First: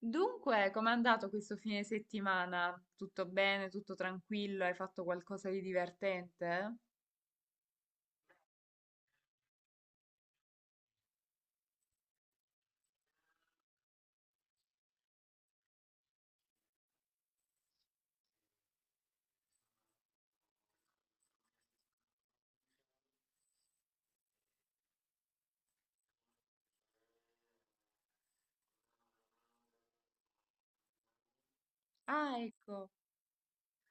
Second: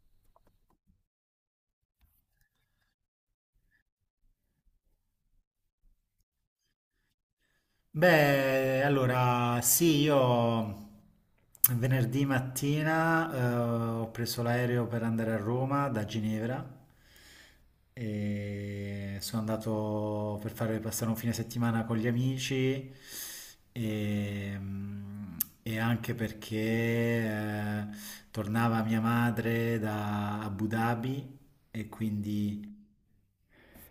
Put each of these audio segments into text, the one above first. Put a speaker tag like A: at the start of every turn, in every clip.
A: Dunque, com'è andato questo fine settimana? Tutto bene? Tutto tranquillo? Hai fatto qualcosa di divertente?
B: Beh, allora sì, io venerdì mattina ho preso l'aereo per andare a Roma da Ginevra e sono andato per fare passare un fine settimana con gli amici e, mm, e anche perché tornava mia madre da Abu Dhabi e
A: Ah,
B: quindi...
A: ecco.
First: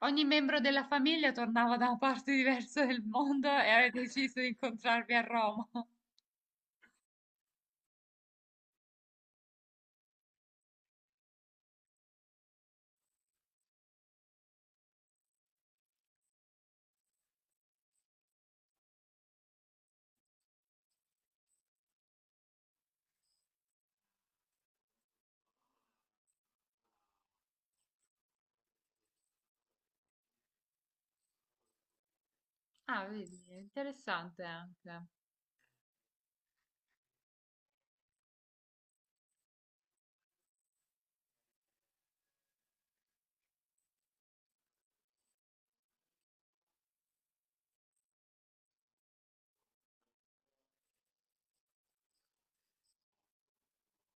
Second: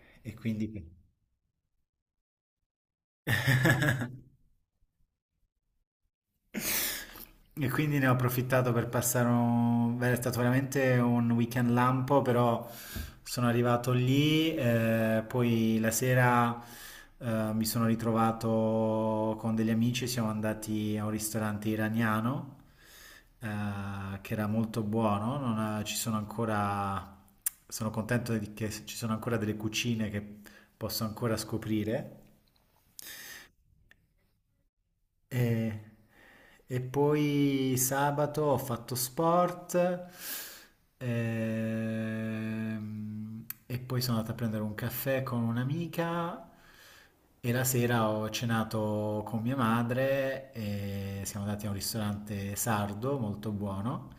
A: Ogni
B: E
A: membro
B: quindi
A: della famiglia tornava da una parte diversa del mondo e avete deciso di incontrarvi a Roma.
B: E quindi ne ho approfittato per passare un... Beh, è stato veramente un weekend lampo, però sono arrivato lì, poi la sera mi sono ritrovato con degli amici, siamo andati a un ristorante iraniano, eh, che era molto buono. Non ha- Ci sono ancora, sono che ci sono ancora delle cucine che posso ancora scoprire.
A: Ah, vedi, è interessante anche.
B: E, e poi sabato ho fatto sport, e poi sono andato a prendere un caffè con un'amica, e la sera ho cenato con mia madre e siamo andati a un ristorante sardo molto buono.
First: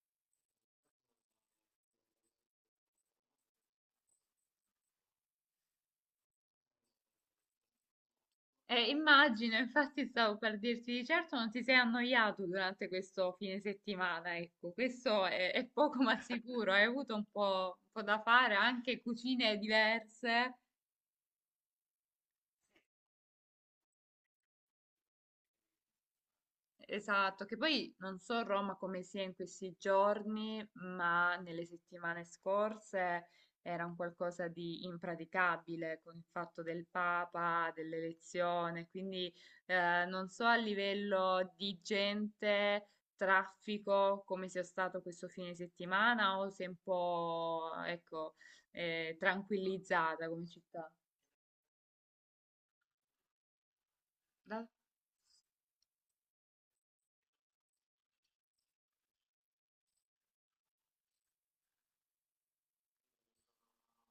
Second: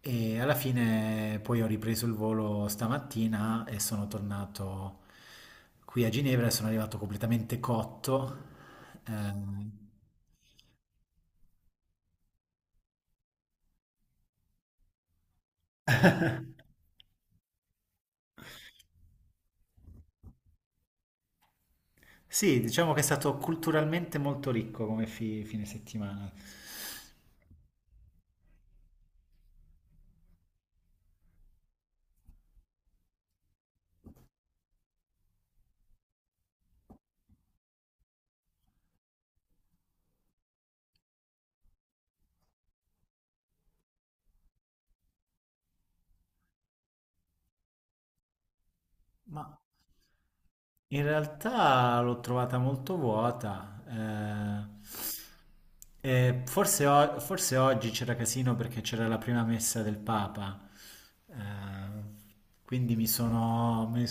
B: E alla fine poi ho ripreso il volo stamattina e sono tornato qui a Ginevra e sono arrivato completamente cotto. eh,
A: Immagino, infatti stavo per dirti di certo non ti sei annoiato durante questo fine settimana, ecco, questo è poco ma sicuro, hai avuto un po' da fare, anche cucine diverse.
B: sì, diciamo che è stato culturalmente molto ricco come fine settimana.
A: Esatto, che poi non so Roma come sia in questi giorni, ma nelle settimane scorse era un qualcosa di impraticabile con il fatto del Papa, dell'elezione, quindi non so a livello di gente, traffico, come sia stato questo fine settimana o se è un po', ecco,
B: Ma
A: tranquillizzata come città.
B: in realtà l'ho trovata molto vuota.
A: Dai.
B: E forse oggi c'era casino perché c'era la prima messa del Papa. eh, quindi me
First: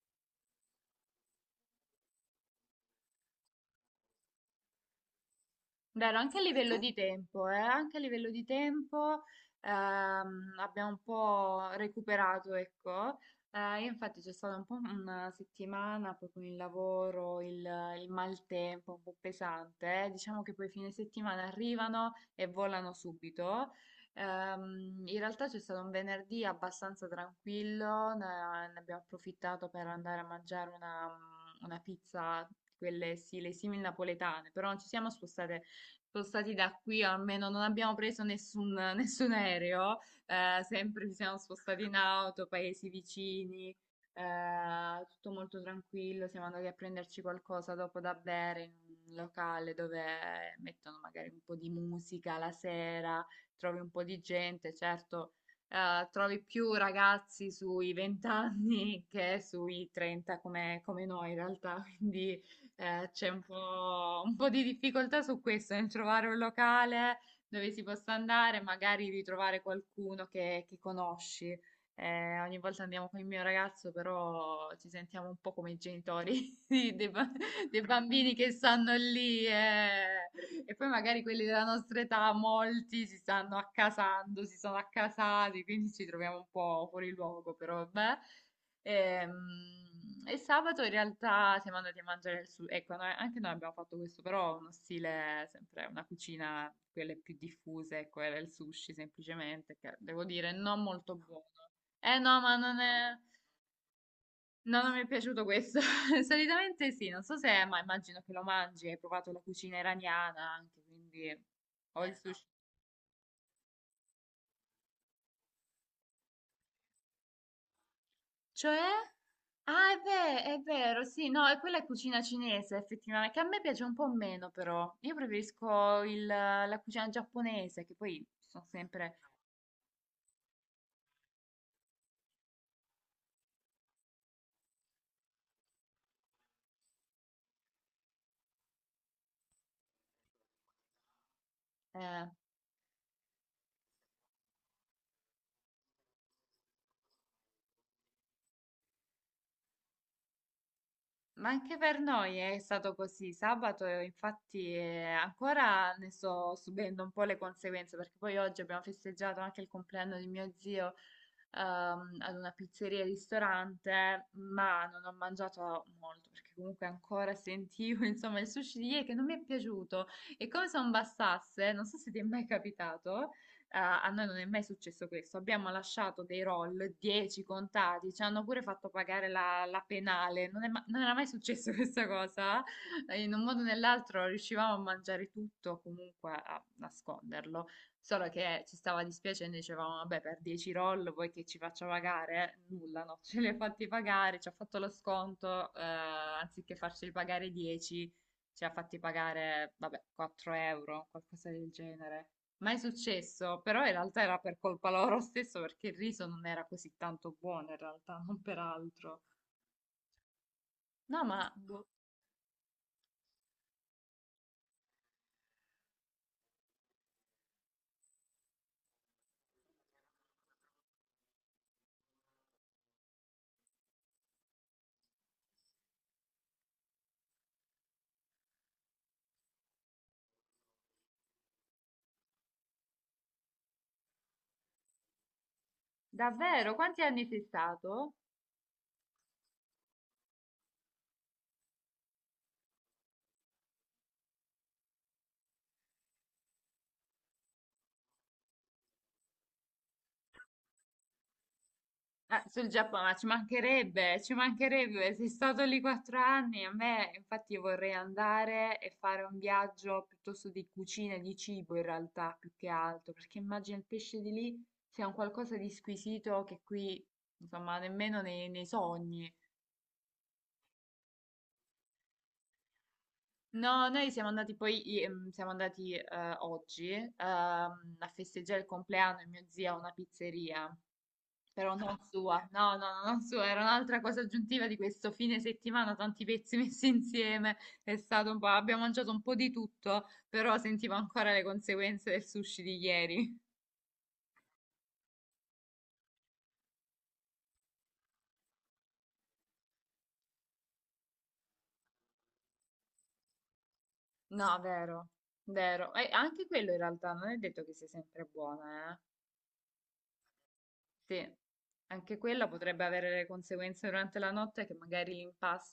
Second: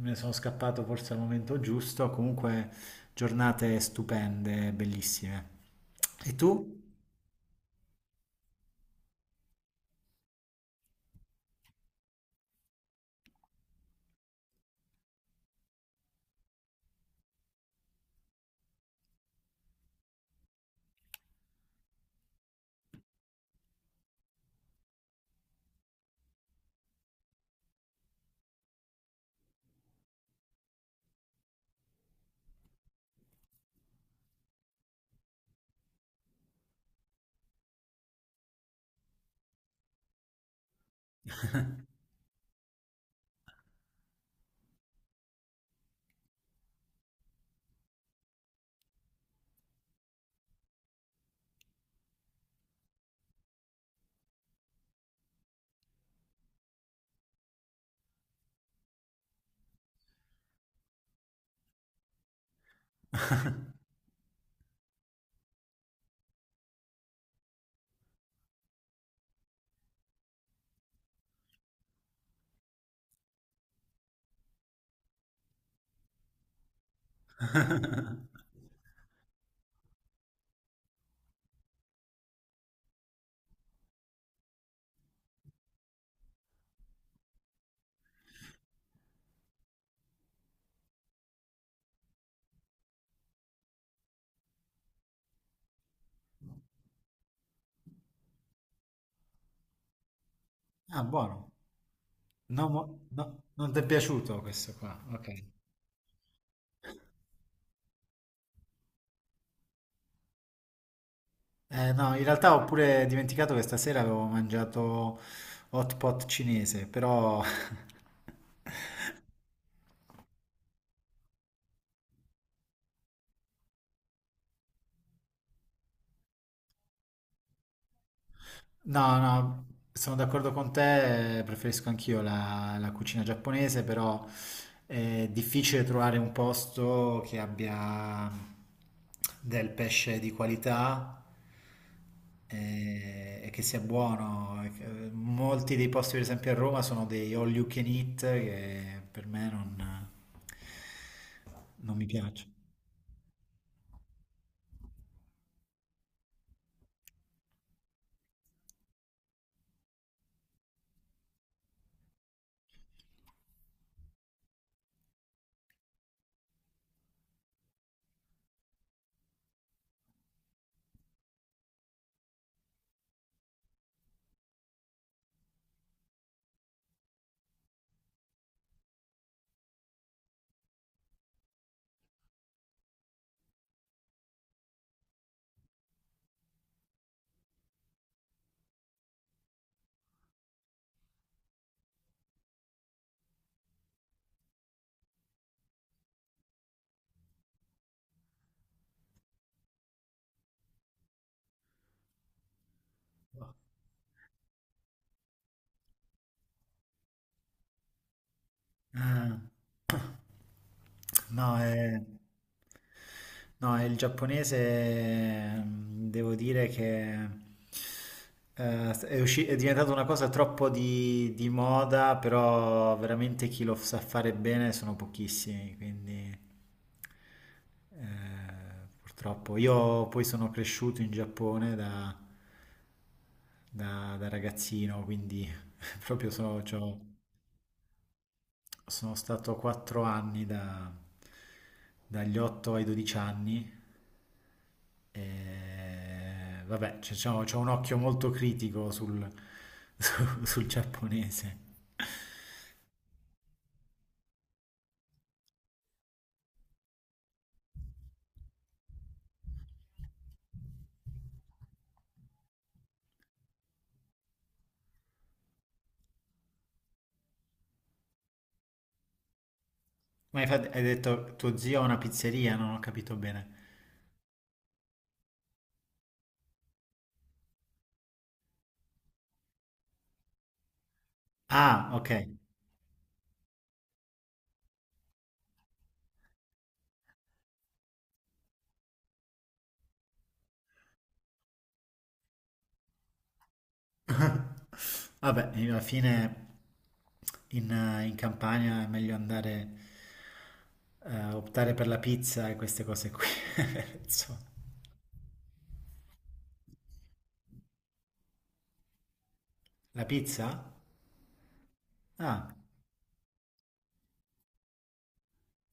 B: ne sono scappato forse al momento giusto. Comunque, giornate stupende, bellissime.
A: Vero,
B: E
A: anche a livello
B: tu?
A: di tempo, abbiamo un po' recuperato, ecco. Infatti c'è stata un po' una settimana poi con il lavoro, il maltempo un po' pesante, eh. Diciamo che poi fine settimana arrivano e volano subito. In realtà c'è stato un venerdì abbastanza tranquillo, ne abbiamo approfittato per andare a mangiare una pizza, quelle sì, le simil napoletane, però non ci siamo spostate spostati da qui, o almeno non abbiamo preso nessun, nessun aereo, sempre ci siamo spostati in auto, paesi vicini, tutto molto tranquillo, siamo andati a prenderci qualcosa dopo da bere in un locale dove mettono magari un po' di musica la sera, trovi un po' di gente, certo. Trovi più ragazzi sui 20 anni che sui 30 come, come noi in realtà, quindi c'è un po' di difficoltà su questo, nel trovare un locale dove si possa andare, magari ritrovare qualcuno che conosci. Ogni volta andiamo con il mio ragazzo, però ci sentiamo un po' come i genitori di- dei, ba- dei bambini che stanno lì, eh. E poi magari quelli della nostra età, molti si stanno accasando, si sono accasati, quindi ci troviamo un po' fuori luogo, però vabbè. Ehm, Sabato in realtà siamo andati a mangiare il sushi. Ecco, anche noi abbiamo fatto questo, però uno stile, sempre una cucina, quelle più diffuse, ecco, era il sushi semplicemente, che devo dire non
B: Ah,
A: molto
B: buono.
A: buono. Eh no, ma
B: No,
A: non è...
B: no, non ti è piaciuto questo
A: No, non mi è
B: qua, ok.
A: piaciuto questo. Solitamente sì, non so se, ma immagino che lo mangi, hai provato la cucina iraniana anche, quindi... O il
B: No, in
A: sushi.
B: realtà ho pure dimenticato che stasera avevo mangiato hot pot cinese, però
A: Cioè? Ah, è vero, sì, no, e quella è cucina cinese, effettivamente, che a me piace un po' meno, però. Io preferisco la cucina giapponese, che poi sono sempre...
B: No, no, sono d'accordo con te, preferisco anch'io la cucina giapponese, però è difficile trovare un posto che abbia del pesce di qualità,
A: eh,
B: e che sia buono. Molti dei posti, per esempio a Roma, sono dei all you can eat che per me non,
A: ma anche
B: non
A: per
B: mi
A: noi
B: piacciono.
A: è stato così. Sabato, infatti, ancora ne sto subendo un po' le conseguenze, perché poi oggi abbiamo festeggiato anche il compleanno di mio zio, ad una pizzeria e ristorante, ma non ho mangiato molto perché comunque ancora sentivo, insomma, il sushi di ieri che non mi è piaciuto. E come se non bastasse, non so se ti è mai capitato, a noi non è mai successo questo. Abbiamo lasciato dei roll, 10 contati, ci hanno pure fatto pagare la, la penale. Non è ma- Non era mai successo questa cosa. In un modo o nell'altro riuscivamo a mangiare tutto, comunque a nasconderlo. Solo che ci stava dispiacendo, dicevamo, vabbè, per 10 roll vuoi che ci faccia pagare? Nulla, no, ce li ha fatti pagare, ci ha fatto lo sconto, anziché farceli pagare 10, ci ha fatti pagare, vabbè, 4 euro, qualcosa del genere. Mai successo, però in realtà era per colpa loro stesso perché il riso non era così tanto buono, in realtà, non per altro.
B: Ah.
A: No, ma
B: No,
A: boh,
B: è... No, il giapponese, devo dire che è diventata una cosa troppo di moda, però veramente chi lo sa fare bene sono pochissimi, quindi purtroppo. Io poi sono cresciuto in Giappone da ragazzino, quindi proprio sono,
A: davvero,
B: c'ho-
A: quanti anni sei stato?
B: sono stato 4 anni dagli 8 ai 12 anni, e vabbè, c'è diciamo, c'ho un occhio molto critico sul, sul giapponese.
A: Ah, sul Giappone, ma ci mancherebbe, sei stato lì quattro anni, a me infatti vorrei andare e fare un viaggio piuttosto di cucina, e di cibo in realtà, più che altro, perché immagino il pesce di lì sia un qualcosa di squisito che qui, insomma, nemmeno nei, nei sogni.
B: Ma infatti hai detto tuo zio ha una pizzeria, non ho capito bene.
A: No, noi siamo andati poi, siamo andati oggi, a festeggiare il compleanno di mio zio a una pizzeria. Però
B: Ah,
A: non
B: ok.
A: sua, no, no, no, non sua, era un'altra cosa aggiuntiva di questo fine settimana, tanti pezzi messi insieme, è stato un po', abbiamo mangiato un po' di tutto, però sentivo ancora le conseguenze del sushi di ieri.
B: Vabbè, alla fine in, in Campania è meglio andare, optare per la pizza e queste cose qui. Insomma.
A: No, vero, vero, e anche quello in realtà non è detto che sia sempre buono.
B: La pizza?
A: Sì, anche quella
B: Ah,
A: potrebbe avere le conseguenze durante la notte che magari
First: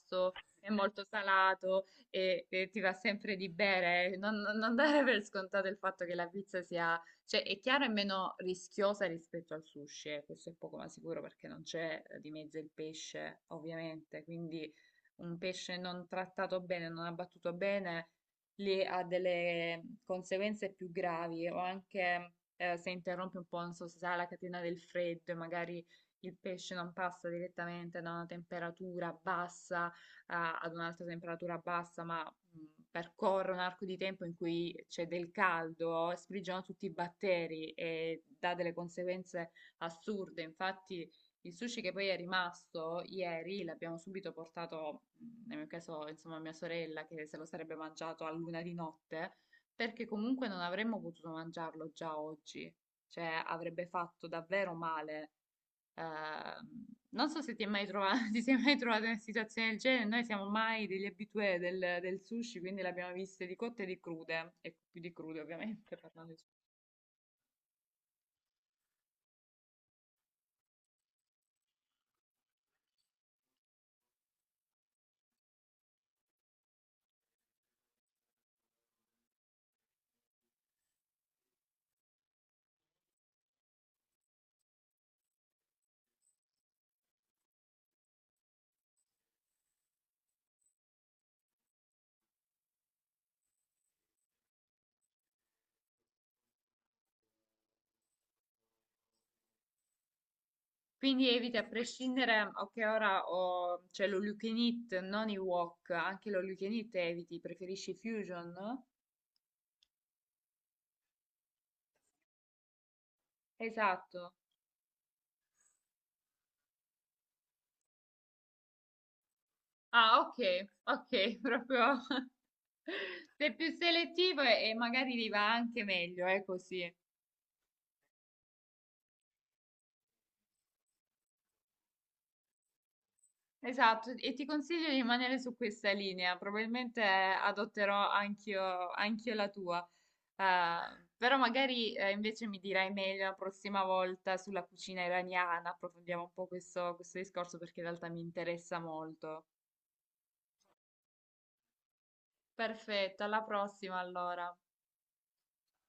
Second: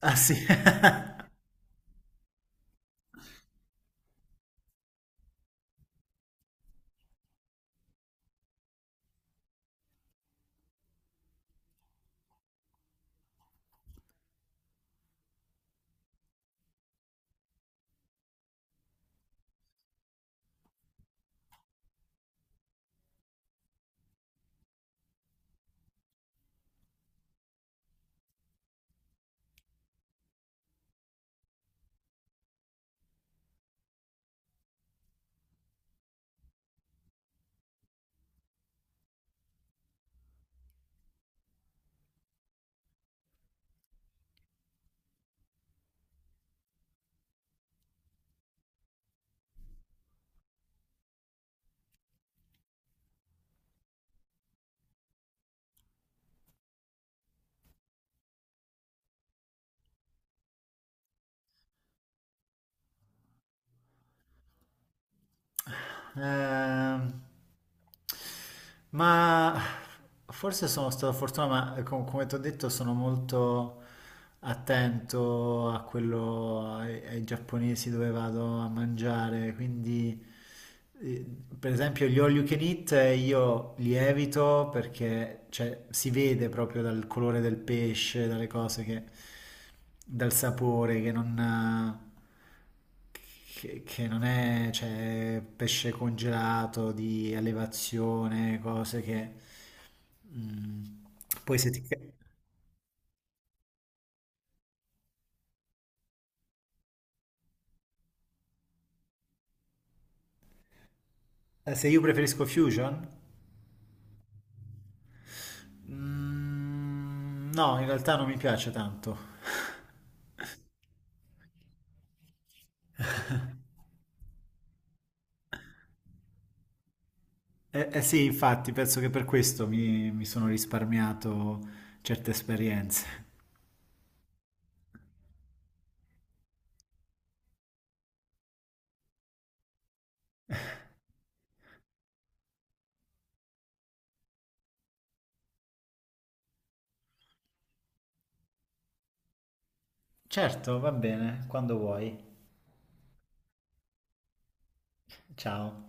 B: ah sì,
A: è molto salato e ti va sempre di bere. Non dare per scontato il fatto che la pizza sia, cioè è chiaro è meno rischiosa rispetto al sushi, questo è poco ma sicuro perché non c'è, di mezzo il pesce, ovviamente, quindi un pesce non trattato bene, non abbattuto bene, lì ha delle conseguenze più gravi o anche se interrompe un po', non so se sarà la catena del freddo e magari il pesce non passa direttamente da una temperatura bassa, ad un'altra temperatura bassa, ma percorre un arco di tempo in cui c'è del caldo, sprigiona tutti i batteri e dà delle conseguenze assurde. Infatti, il sushi che poi è rimasto ieri l'abbiamo subito portato, nel mio caso, insomma, a mia sorella che se lo sarebbe mangiato a luna di notte perché comunque non avremmo potuto mangiarlo già oggi, cioè avrebbe fatto davvero male. Ehm, Non so se ti è mai trovato, ti sei mai trovato in una situazione del genere, noi siamo mai degli abitué del, del sushi, quindi l'abbiamo viste di cotte e di crude, e più di crude ovviamente, parlando di sushi.
B: Ehm, ma forse sono stato fortunato, ma come ti ho detto sono molto attento a quello, ai giapponesi dove vado a mangiare, quindi eh, per esempio gli all you can eat, io li evito perché cioè, si vede proprio dal colore del pesce, dalle cose dal sapore che non... eh, che non è, cioè, pesce congelato di allevazione, cose che... mm,
A: Quindi eviti
B: poi
A: a
B: se ti...
A: prescindere, ok, ora ho, c'è l'all you can eat, non i wok, anche l'all you can eat eviti, preferisci fusion?
B: Eh, se io preferisco Fusion?
A: Esatto.
B: Mm, no, in realtà non mi piace tanto.
A: Ah, ok, ok, proprio sei più selettivo e magari li va anche meglio, è così.
B: Eh sì, infatti, penso che per questo mi sono risparmiato certe esperienze.
A: Esatto, e ti consiglio di rimanere su questa linea, probabilmente adotterò anch'io la tua. Però magari invece mi dirai meglio la prossima volta sulla cucina iraniana, approfondiamo un po' questo discorso perché in realtà mi interessa molto.
B: Certo, va bene, quando vuoi.
A: Perfetto, alla prossima allora.
B: Ciao.